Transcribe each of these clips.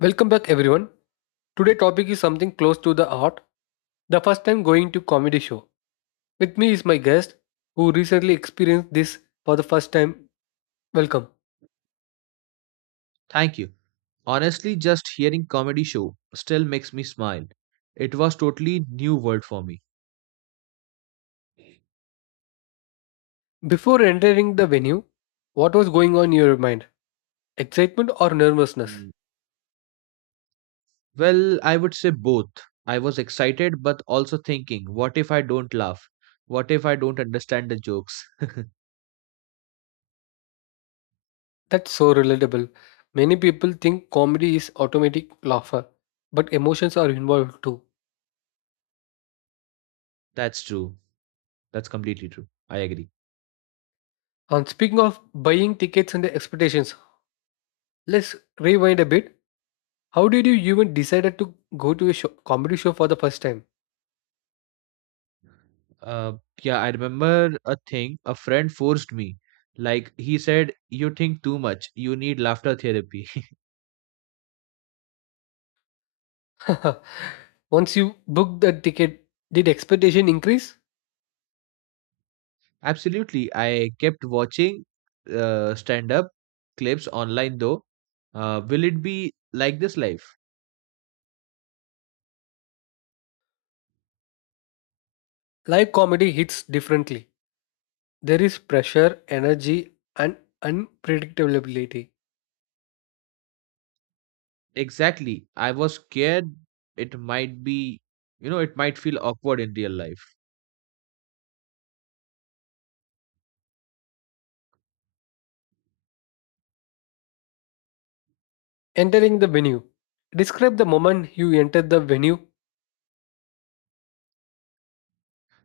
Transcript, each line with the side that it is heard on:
left: Welcome back, everyone. Today topic is something close to the art. The first time going to comedy show. With me is my guest who recently experienced this for the first time. Welcome.
right: Thank you. Honestly, just hearing comedy show still makes me smile. It was totally new world for me.
left: Before entering the venue, what was going on in your mind? Excitement or nervousness?
right: Mm. Well, I would say both. I was excited but also thinking, what if I don't laugh? What if I don't understand the jokes?
left: That's so relatable. Many people think comedy is automatic laughter, but emotions are involved too.
right: That's true. That's completely true. I agree.
left: And speaking of buying tickets and the expectations, let's rewind a bit. How did you even decided to go to a show, comedy show for the first time?
right: Uh, yeah, I remember a thing a friend forced me. Like he said, you think too much. You need laughter therapy.
left: Once you booked the ticket, did expectation increase?
right: Absolutely. I kept watching stand up clips online though. Will it be like this live?
left: Live comedy hits differently. There is pressure, energy, and unpredictability.
right: Exactly. I was scared it might be, you know, it might feel awkward in real life.
left: Entering the venue. Describe the moment you entered the venue.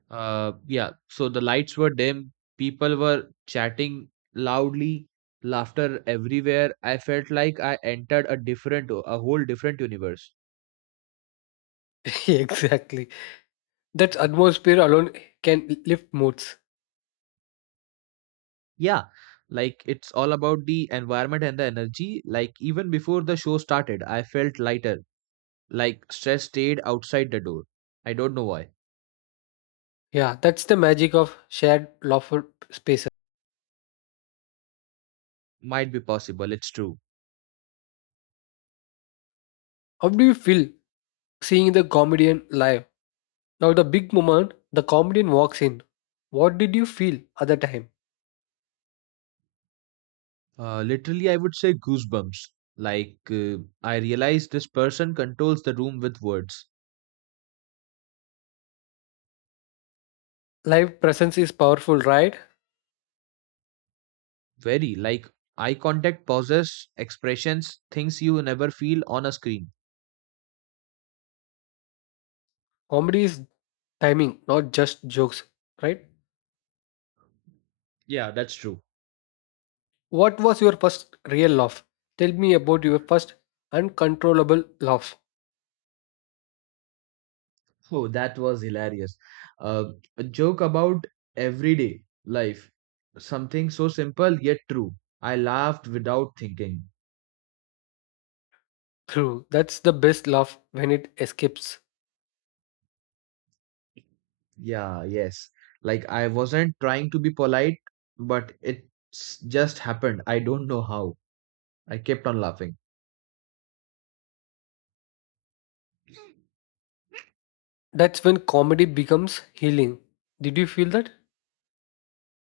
right: Yeah. So the lights were dim, people were chatting loudly, laughter everywhere. I felt like I entered a whole different universe.
left: Exactly. That atmosphere alone can lift moods.
right: Yeah, like it's all about the environment and the energy. Like even before the show started, I felt lighter. Like stress stayed outside the door. I don't know why.
left: Yeah, that's the magic of shared laughter spaces.
right: Might be possible. It's true.
left: How do you feel seeing the comedian live? Now, the big moment the comedian walks in. What did you feel at the time?
right: Literally, I would say goosebumps. Like I realized this person controls the room with words.
left: Live presence is powerful, right?
right: Very like eye contact, pauses, expressions, things you never feel on a screen.
left: Comedy is timing, not just jokes, right?
right: Yeah, that's true.
left: What was your first real laugh? Tell me about your first uncontrollable laugh.
right: Oh, that was hilarious. Uh, a joke about everyday life. Something so simple yet true. I laughed without thinking.
left: True, that's the best laugh when it escapes.
right: Yeah, yes. Like I wasn't trying to be polite, but it just happened. I don't know how. I kept on laughing.
left: That's when comedy becomes healing. Did you feel that?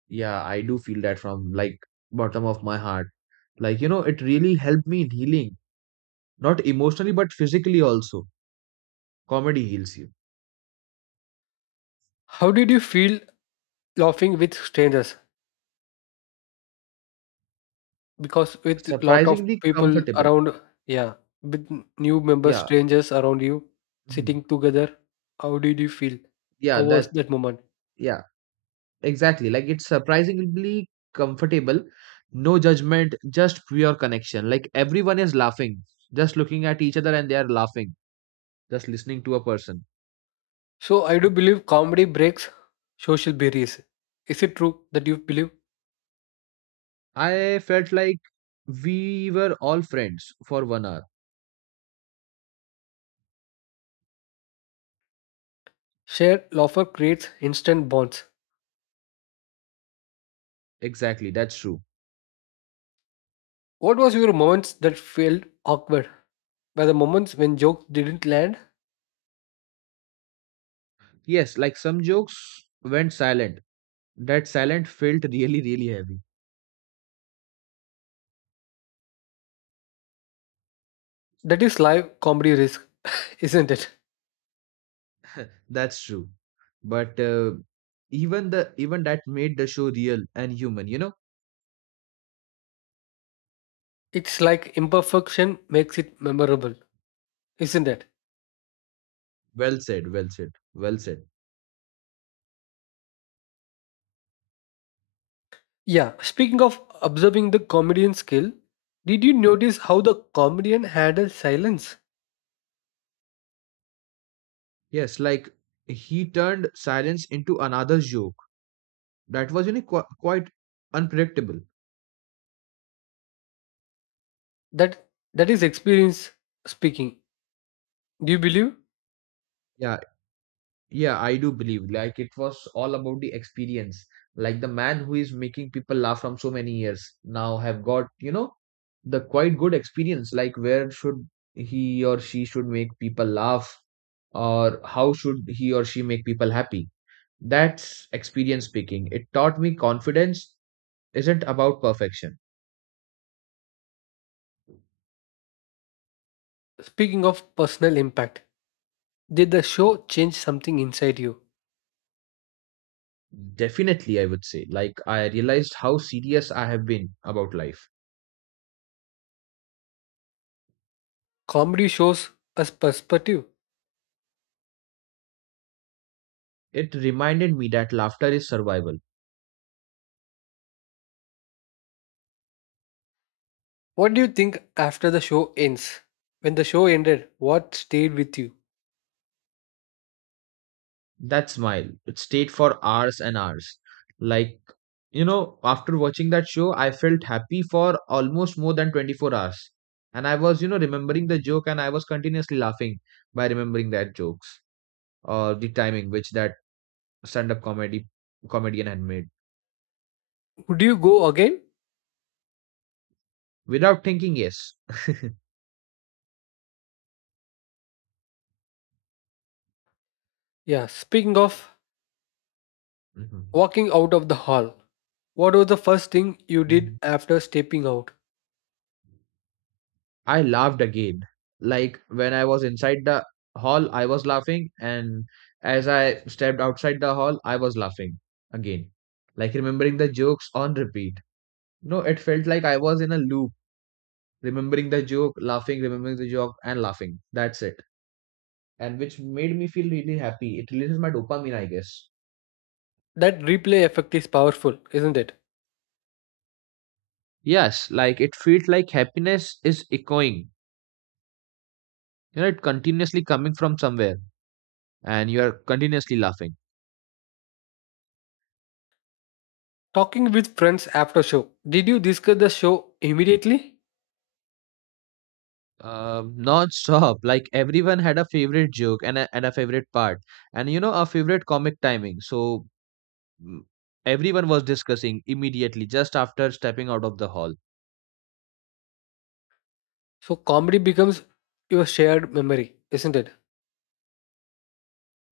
right: Yeah, I do feel that from like bottom of my heart. Like, you know, it really helped me in healing, not emotionally, but physically also. Comedy heals you.
left: How did you feel laughing with strangers? Because with lot of
right: Surprisingly
left: people
right: comfortable.
left: around, yeah, with new members
right: Yeah.
left: strangers around you
right: Mhm.
left: sitting together, how did you feel? How
right: Yeah,
left: was
right: that's
left: that moment?
right: Yeah, exactly. Like it's surprisingly comfortable. No judgment, just pure connection. Like everyone is laughing, just looking at each other and they are laughing, just listening to a person.
left: So I do believe comedy breaks social barriers. Is it true that you believe
right: I felt like we were all friends for 1 hour.
left: shared laughter creates instant bonds?
right: Exactly, that's true.
left: What was your moments that felt awkward were the moments when jokes didn't land?
right: Yes, like some jokes went silent. That silent felt really, really heavy.
left: That is live comedy risk, isn't it?
right: That's true. But even that made the show real and human, you know?
left: It's like imperfection makes it memorable, isn't it?
right: Well said, well said, well said.
left: Yeah, speaking of observing the comedian skill, did you notice how the comedian handled silence?
right: Yes, like he turned silence into another joke. That was, you know, quite unpredictable.
left: That that is experience speaking. Do you believe?
right: Yeah, yeah, I do believe. Like it was all about the experience. Like the man who is making people laugh from so many years now have got, you know, the quite good experience. Like where should he or she should make people laugh, or how should he or she make people happy? That's experience speaking. It taught me confidence isn't about perfection.
left: Speaking of personal impact, did the show change something inside you?
right: Definitely, I would say. Like, I realized how serious I have been about life.
left: Comedy shows us perspective.
right: It reminded me that laughter is survival.
left: What do you think after the show ends? When the show ended, what stayed with you?
right: That smile, it stayed for hours and hours. Like, you know, after watching that show, I felt happy for almost more than 24 hours. And I was, you know, remembering the joke and I was continuously laughing by remembering that jokes or the timing which that stand-up comedy comedian had made
left: Would you go again?
right: without thinking yes.
left: Yeah, speaking of
right: Mhm.
left: walking out of the hall, what was the first thing you did after stepping out?
right: I laughed again. Like when I was inside the hall, I was laughing, and as I stepped outside the hall, I was laughing again. Like remembering the jokes on repeat. No, it felt like I was in a loop, remembering the joke, laughing, remembering the joke, and laughing. That's it. And which made me feel really happy. It releases my dopamine, I guess.
left: That replay effect is powerful, isn't it?
right: Yes, like it feels like happiness is echoing. You know, it continuously coming from somewhere, and you are continuously laughing.
left: Talking with friends after show. Did you discuss the show immediately?
right: Non-stop like everyone had a favorite joke and a favorite part and you know a favorite comic timing so mm, everyone was discussing immediately just after stepping out of the hall.
left: So comedy becomes your shared memory, isn't it?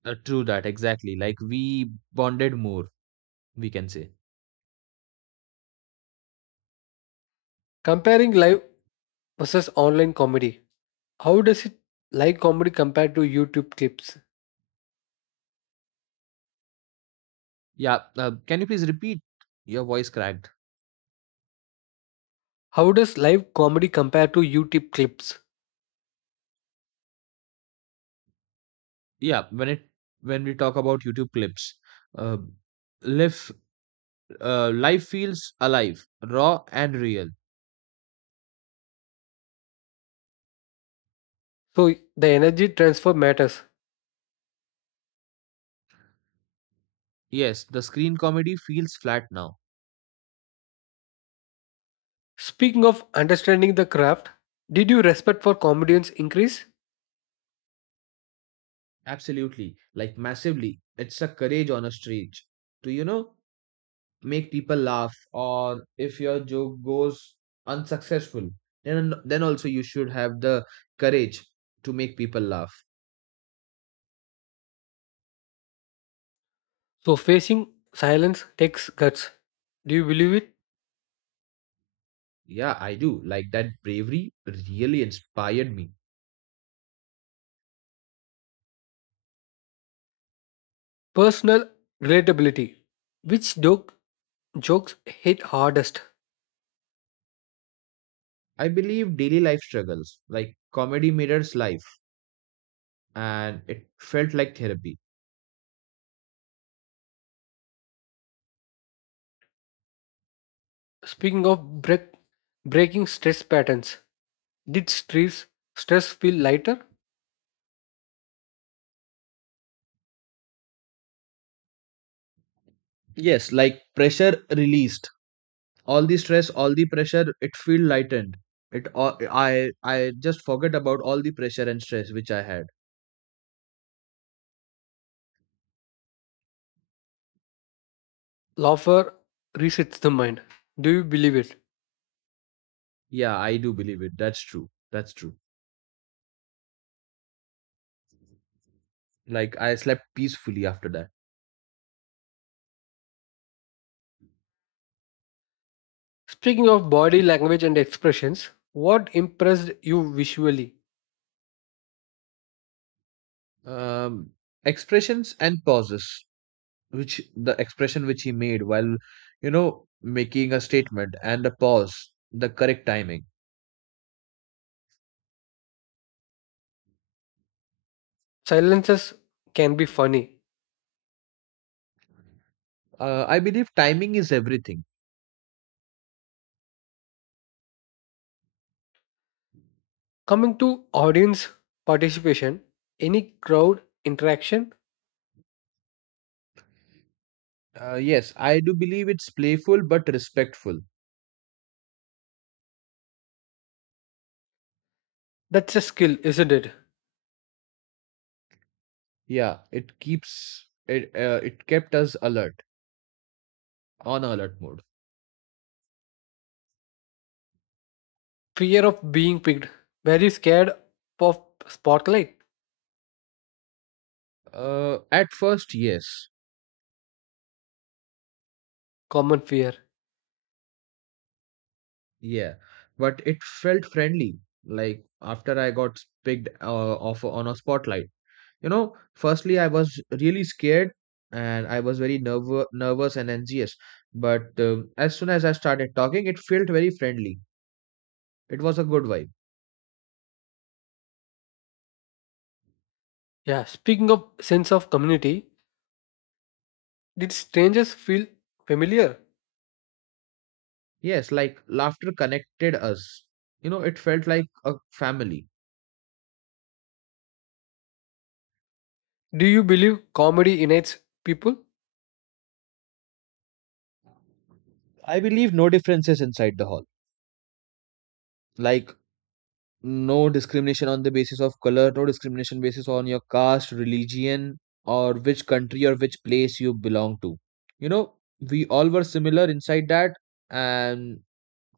right: True that, exactly, like we bonded more, we can say.
left: Comparing live versus online comedy. How does it live comedy compare to YouTube clips?
right: Yeah can you please repeat? Your voice cracked.
left: How does live comedy compare to YouTube clips?
right: yeah when it when we talk about youtube clips, uh, life life feels alive, raw and real.
left: So the energy transfer matters.
right: Yes, the screen comedy feels flat now.
left: Speaking of understanding the craft, did your respect for comedians increase?
right: Absolutely, like massively. It's a courage on a stage to, you know, make people laugh, or if your joke goes unsuccessful, then also you should have the courage to make people laugh.
left: So facing silence takes guts. Do you believe it?
right: Yeah, I do. Like that bravery really inspired me.
left: Personal relatability. Which joke, jokes hit hardest?
right: I believe daily life struggles, like comedy mirrors life, and it felt like therapy.
left: Speaking of break, breaking stress patterns, did stress, stress feel lighter?
right: Yes, like pressure released. All the stress, all the pressure, it feel lightened. It all, I just forget about all the pressure and stress which I had.
left: Laughter resets the mind. Do you believe it?
right: Yeah I do believe it. That's true. Like I slept peacefully after that.
left: Speaking of body language and expressions, what impressed you visually?
right: um Expressions and pauses, which the expression which he made while you know making a statement, and the pause, the correct timing.
left: Silences can be funny.
right: I believe timing is everything.
left: Coming to audience participation, any crowd interaction,
right: Yes, I do believe it's playful but respectful.
left: that's a skill, isn't it?
right: Yeah, it keeps it it kept us alert, on alert mode.
left: Fear of being picked. Very scared of spotlight.
right: At first, yes,
left: Common fear.
right: yeah, but it felt friendly. Like after I got picked off on a spotlight, you know. Firstly, I was really scared and I was very nervous and anxious. But as soon as I started talking, it felt very friendly. It was a good vibe.
left: Yeah. Speaking of sense of community, did strangers feel familiar?
right: Yes, like laughter connected us. You know, it felt like a family.
left: Do you believe comedy unites people?
right: I believe no differences inside the hall. Like no discrimination on the basis of color, no discrimination basis on your caste, religion, or which country or which place you belong to. You know, we all were similar inside that, and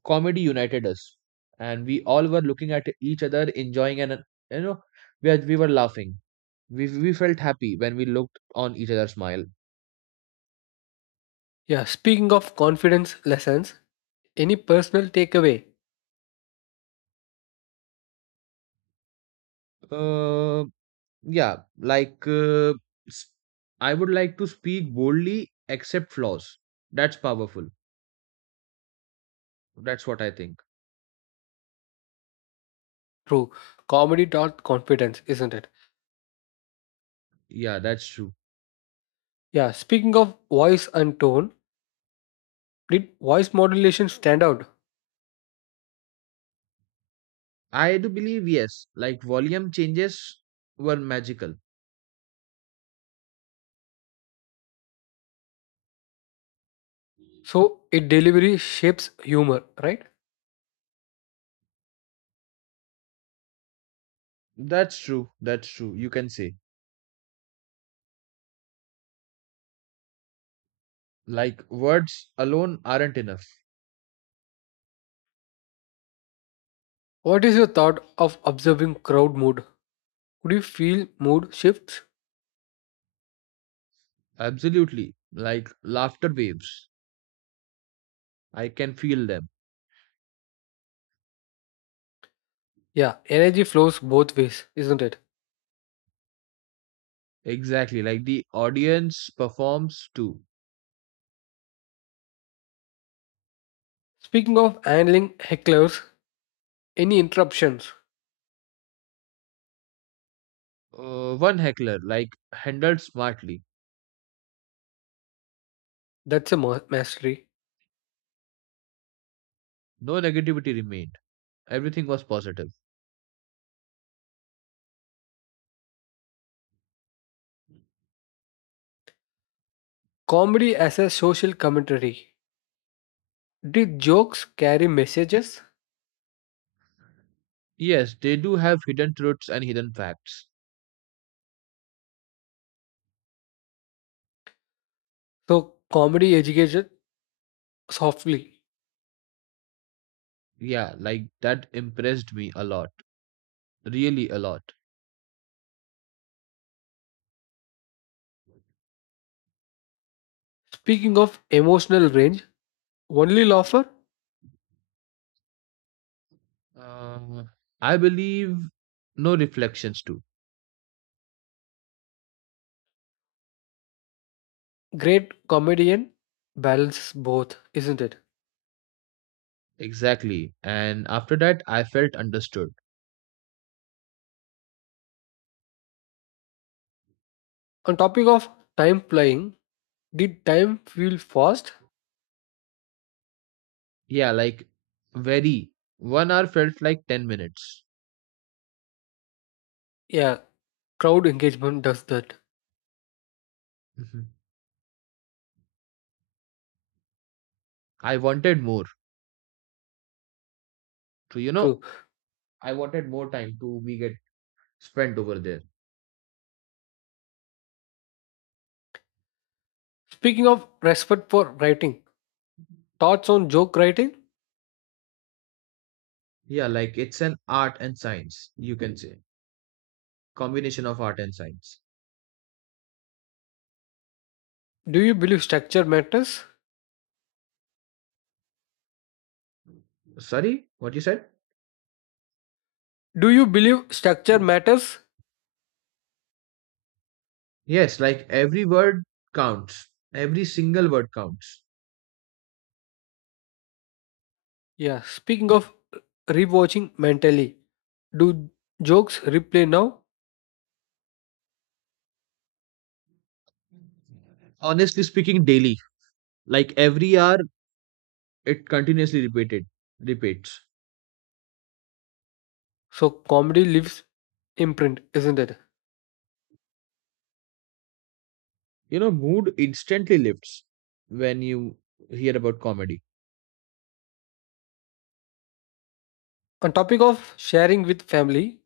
right: comedy united us. And we all were looking at each other, enjoying, and you know, we were laughing. We felt happy when we looked on each other's smile.
left: Yeah. Speaking of confidence lessons, any personal takeaway?
right: Uh, yeah, like uh, s- I would like to speak boldly, accept flaws. That's powerful. That's what I think.
left: True. Comedy taught confidence, isn't it?
right: Yeah, that's true.
left: Yeah. Speaking of voice and tone, did voice modulation stand out?
right: I do believe, yes, like volume changes were magical.
left: So it delivery shapes humor, right?
right: That's true. That's true. You can say, like, words alone aren't enough.
left: What is your thought of observing crowd mood? Could you feel mood shifts?
right: Absolutely. Like, laughter waves. I can feel them.
left: Yeah, energy flows both ways, isn't it?
right: Exactly. Like, the audience performs too.
left: Speaking of handling hecklers, any interruptions?
right: One heckler, like, handled smartly.
left: That's a mastery.
right: No negativity remained. Everything was positive.
left: Comedy as a social commentary. Did jokes carry messages?
right: Yes, they do have hidden truths and hidden facts.
left: So, comedy educated softly.
right: Yeah, like, that impressed me a lot. Really a lot.
left: Speaking of emotional range, only laugher,
right: Uh, I believe no reflections too.
left: great comedian balances both, isn't it?
right: Exactly. And after that, I felt understood.
left: On topic of time flying, did time feel fast?
right: Yeah, like very. 1 hour felt like 10 minutes.
left: Yeah, crowd engagement does that.
right: Mhm. I wanted more. So, you
left: True.
right: know, I wanted more time to be get spent over there.
left: Speaking of respect for writing, thoughts on joke writing?
right: Yeah, like it's an art and science, you can say. Combination of art and science.
left: Do you believe structure matters?
right: Sorry, what you said?
left: Do you believe structure matters?
right: Yes, like every word counts. Every single word counts.
left: Yeah, speaking of rewatching mentally, do jokes replay now?
right: Honestly speaking, daily. Like every hour it continuously repeated repeats.
left: So comedy leaves imprint, isn't it?
right: You know, mood instantly lifts when you hear about comedy.
left: On topic of sharing with family,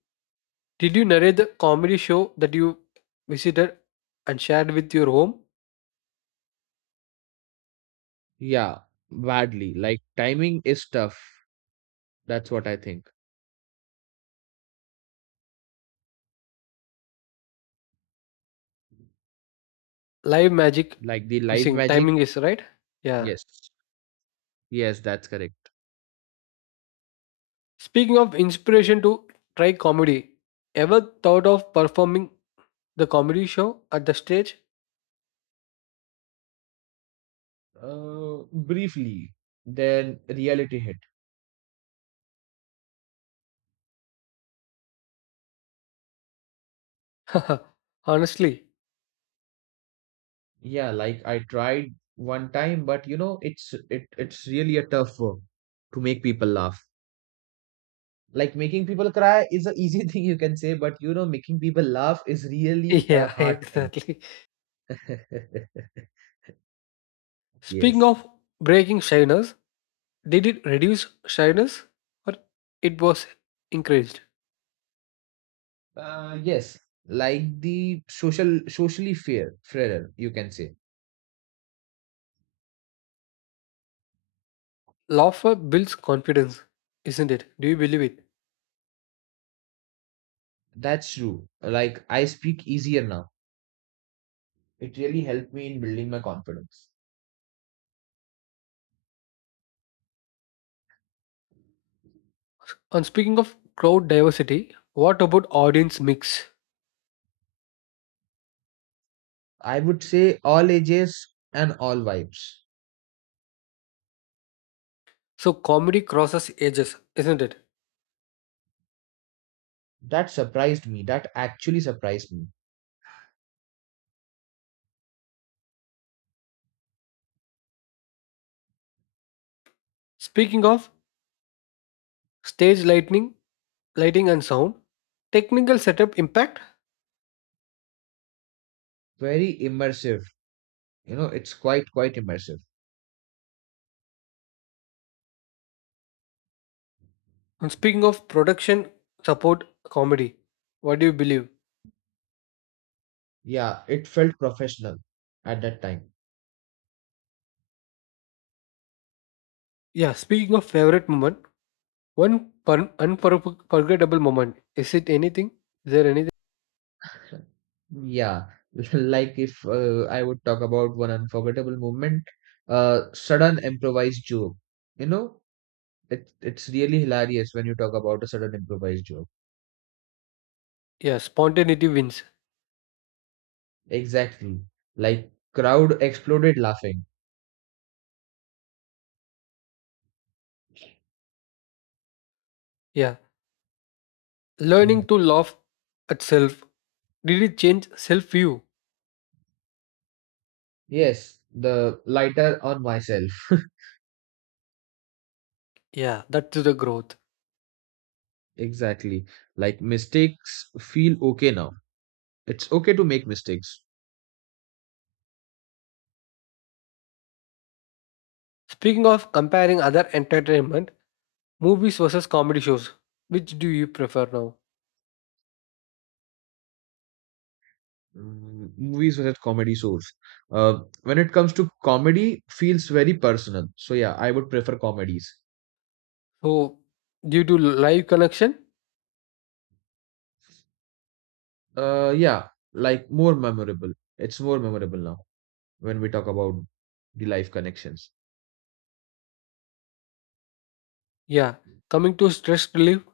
left: did you narrate the comedy show that you visited and shared with your home?
right: Yeah, badly. Like timing is tough. That's what I think.
left: Live magic
right: Like the live
left: missing
right: magic.
left: timing is right. Yeah.
right: Yes. Yes, that's correct.
left: Speaking of inspiration to try comedy, ever thought of performing the comedy show at the stage?
right: Briefly, then reality hit.
left: Honestly,
right: Yeah, like I tried one time, but you know, it's really a tough work to make people laugh. Like making people cry is an easy thing you can say, but you know, making people laugh is really a
left: yeah,
right: hard thing.
left: exactly. Speaking
right: Yes.
left: of breaking shyness, did it reduce shyness or it was encouraged?
right: Yes. Like the socially fairer, you can say.
left: Laughter builds confidence, isn't it? Do you believe it?
right: That's true. Like I speak easier now. It really helped me in building my confidence.
left: And speaking of crowd diversity, what about audience mix?
right: I would say all ages and all vibes.
left: So comedy crosses ages, isn't it?
right: That surprised me. That actually surprised me.
left: Speaking of stage lightning, lighting and sound, technical setup impact.
right: Very immersive. You know, it's quite immersive.
left: And speaking of production support comedy, what do you believe?
right: Yeah, it felt professional at that time.
left: Yeah, speaking of favorite moment, one unforgettable moment. Is it anything? Is there anything?
right: Yeah, like if I would talk about one unforgettable moment, sudden improvised joke. You know, it's really hilarious when you talk about a sudden improvised joke.
left: Yeah, spontaneity wins.
right: Exactly. Like crowd exploded laughing.
left: Yeah, learning
right: Mm.
left: to laugh at self. Did it change self view?
right: Yes, the lighter on myself.
left: Yeah, that's the growth.
right: Exactly. Like mistakes feel okay now. It's okay to make mistakes.
left: Speaking of comparing other entertainment, movies versus comedy shows, which do you prefer now?
right: Mm, movies with comedy source. When it comes to comedy, feels very personal. So yeah, I would prefer comedies.
left: So, due to live connection,
right: Uh, yeah, more memorable. It's more memorable now when we talk about the life connections.
left: yeah, coming to stress relief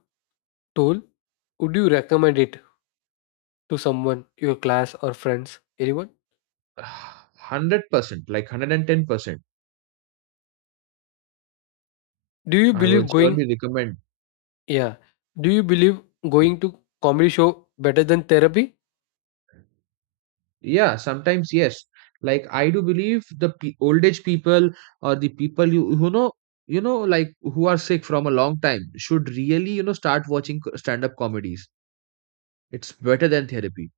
left: tool, would you recommend it to someone, your class or friends, anyone?
right: 100%, like 110%.
left: Do you
right: I will
left: believe going?
right: surely recommend.
left: Yeah, do you believe going to comedy show better than therapy?
right: Yeah, sometimes yes. Like I do believe the pe old age people or the people you who know you know like who are sick from a long time should really, you know, start watching stand up comedies. It's better than therapy.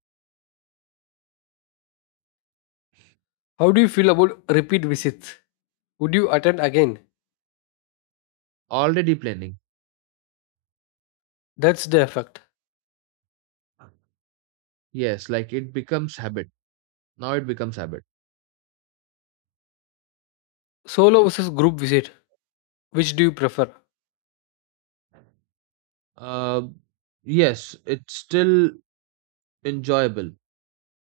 left: How do you feel about repeat visits? Would you attend again?
right: Already planning.
left: That's the effect.
right: Yes, like it becomes habit. Now it becomes habit.
left: Solo versus group visit. Which do you prefer?
right: Uh, yes, it's still enjoyable.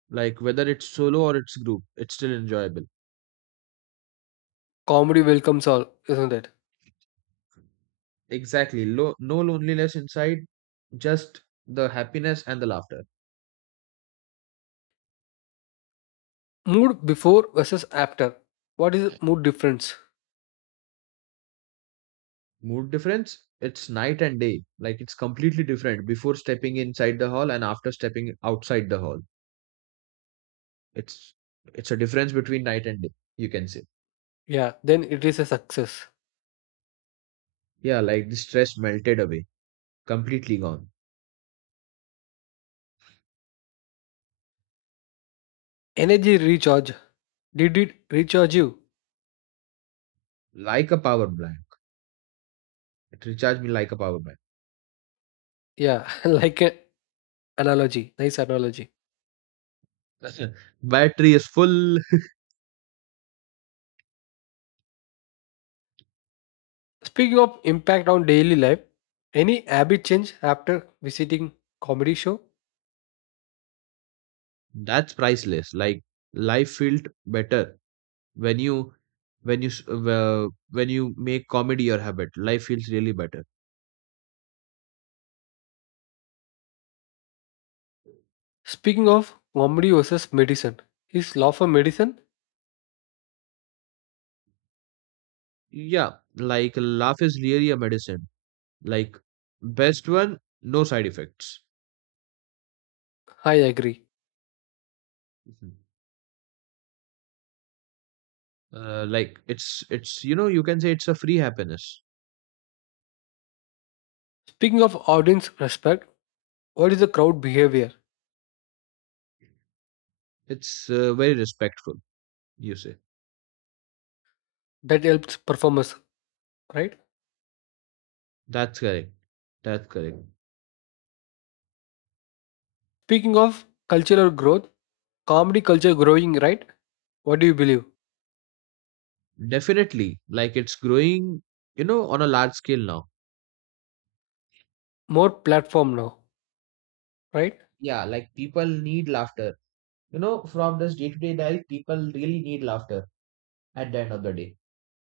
right: Like whether it's solo or it's group, it's still enjoyable.
left: Comedy welcomes all, isn't it?
right: Exactly. No loneliness inside, just the happiness and the laughter.
left: Mood before versus after. What is mood difference?
right: Mood difference, it's night and day. Like it's completely different before stepping inside the hall and after stepping outside the hall. It's it's a difference between night and day, you can say.
left: Yeah, then it is a success.
right: Yeah, like the stress melted away. Completely gone.
left: Energy recharge. Did it recharge you?
right: Like a power bank. It recharged me like a power
left: Yeah, like an analogy. Nice analogy.
right: bank. Battery is full.
left: Speaking of impact on daily life, any habit change after visiting comedy show?
right: That's priceless. Like life felt better when you when when you make comedy your habit. Life feels really better.
left: Speaking of comedy versus medicine, is laugh a medicine?
right: Yeah, like laugh is really a medicine. Like best one, no side effects.
left: I agree.
right: Mhm. Uh, like it's it's, you know, you can say it's a free happiness.
left: Speaking of audience respect, what is the crowd behavior
right: It's very respectful. You say
left: that helps performers, right?
right: that's correct. That's correct.
left: Speaking of cultural growth, comedy culture growing, right? What do you believe?
right: Definitely. Like it's growing, you know, on a large scale now.
left: More platform now, right?
right: Yeah, like people need laughter. You know, from this day-to-day life, people really need laughter at the end of the day.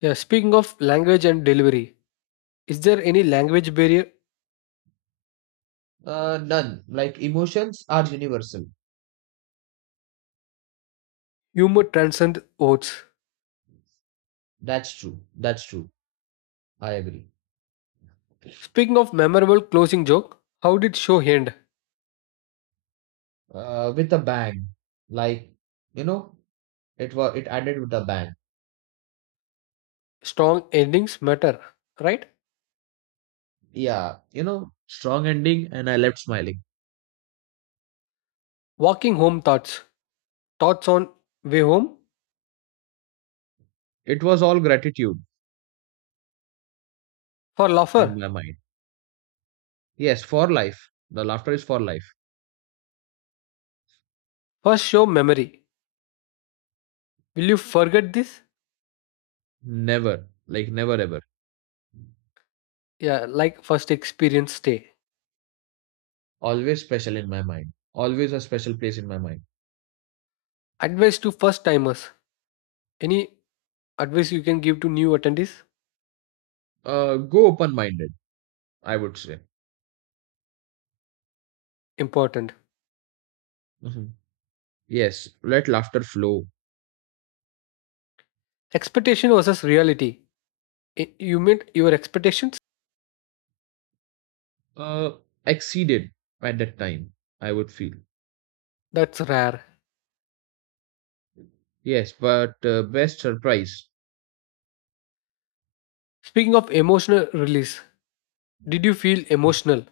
left: Yeah. Speaking of language and delivery, is there any language barrier?
right: None. Like emotions are universal.
left: Humor transcends oaths.
right: That's true. That's true. I agree.
left: Speaking of memorable closing joke, how did show end?
right: With a bang. Like, you know, it ended with a bang.
left: Strong endings matter, right?
right: Yeah, you know, strong ending, and I left smiling.
left: Walking home thoughts. Thoughts on way home
right: It was all gratitude
left: for laugher.
right: in my mind. Yes, for life. The laughter is for life.
left: First show memory. Will you forget this?
right: Never, like never ever.
left: Yeah, like first experience stay.
right: Always special in my mind. Always a special place in my mind.
left: Advice to first timers. Any advice you can give to new attendees?
right: Go open minded, I would say.
left: Important.
right: Mhm. Yes, let laughter flow.
left: Expectation versus reality. You meet your expectations?
right: Uh, exceeded at that time, I would feel.
left: That's rare.
right: Yes, but best surprise.
left: Speaking of emotional release, did you feel emotional?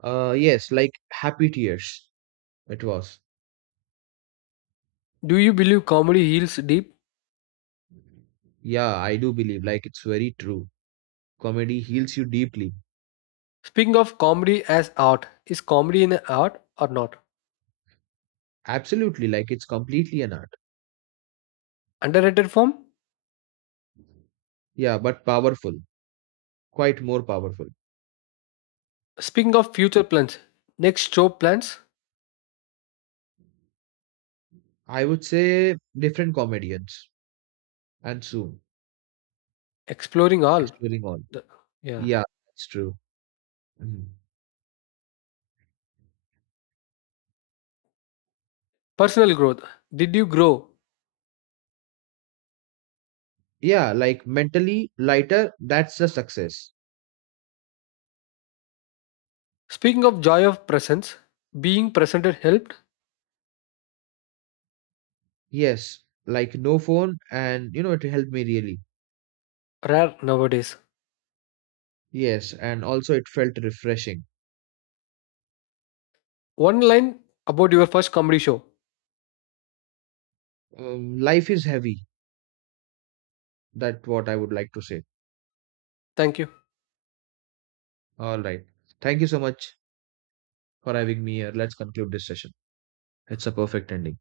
right: Yes, like happy tears. It was.
left: Do you believe comedy heals deep?
right: Yeah, I do believe, like, it's very true. Comedy heals you deeply.
left: Speaking of comedy as art, is comedy an art or not?
right: Absolutely, like, it's completely an art.
left: Underrated form?
right: Yeah, but powerful. Quite more powerful.
left: Speaking of future plans, next show plans,
right: I would say different comedians, and soon.
left: exploring all.
right: Exploring all.
left: The, yeah.
right: Yeah, that's true. Mhm.
left: Personal growth. Did you grow?
right: Yeah, like mentally lighter, that's the success.
left: Speaking of joy of presence, being presented helped,
right: Yes, like no phone, and you know, it helped me really.
left: rare nowadays.
right: Yes, and also it felt refreshing.
left: One line about your first comedy show.
right: Life is heavy. That's what I would like to say.
left: Thank you.
right: All right. Thank you so much for having me here. Let's conclude this session. It's a perfect ending.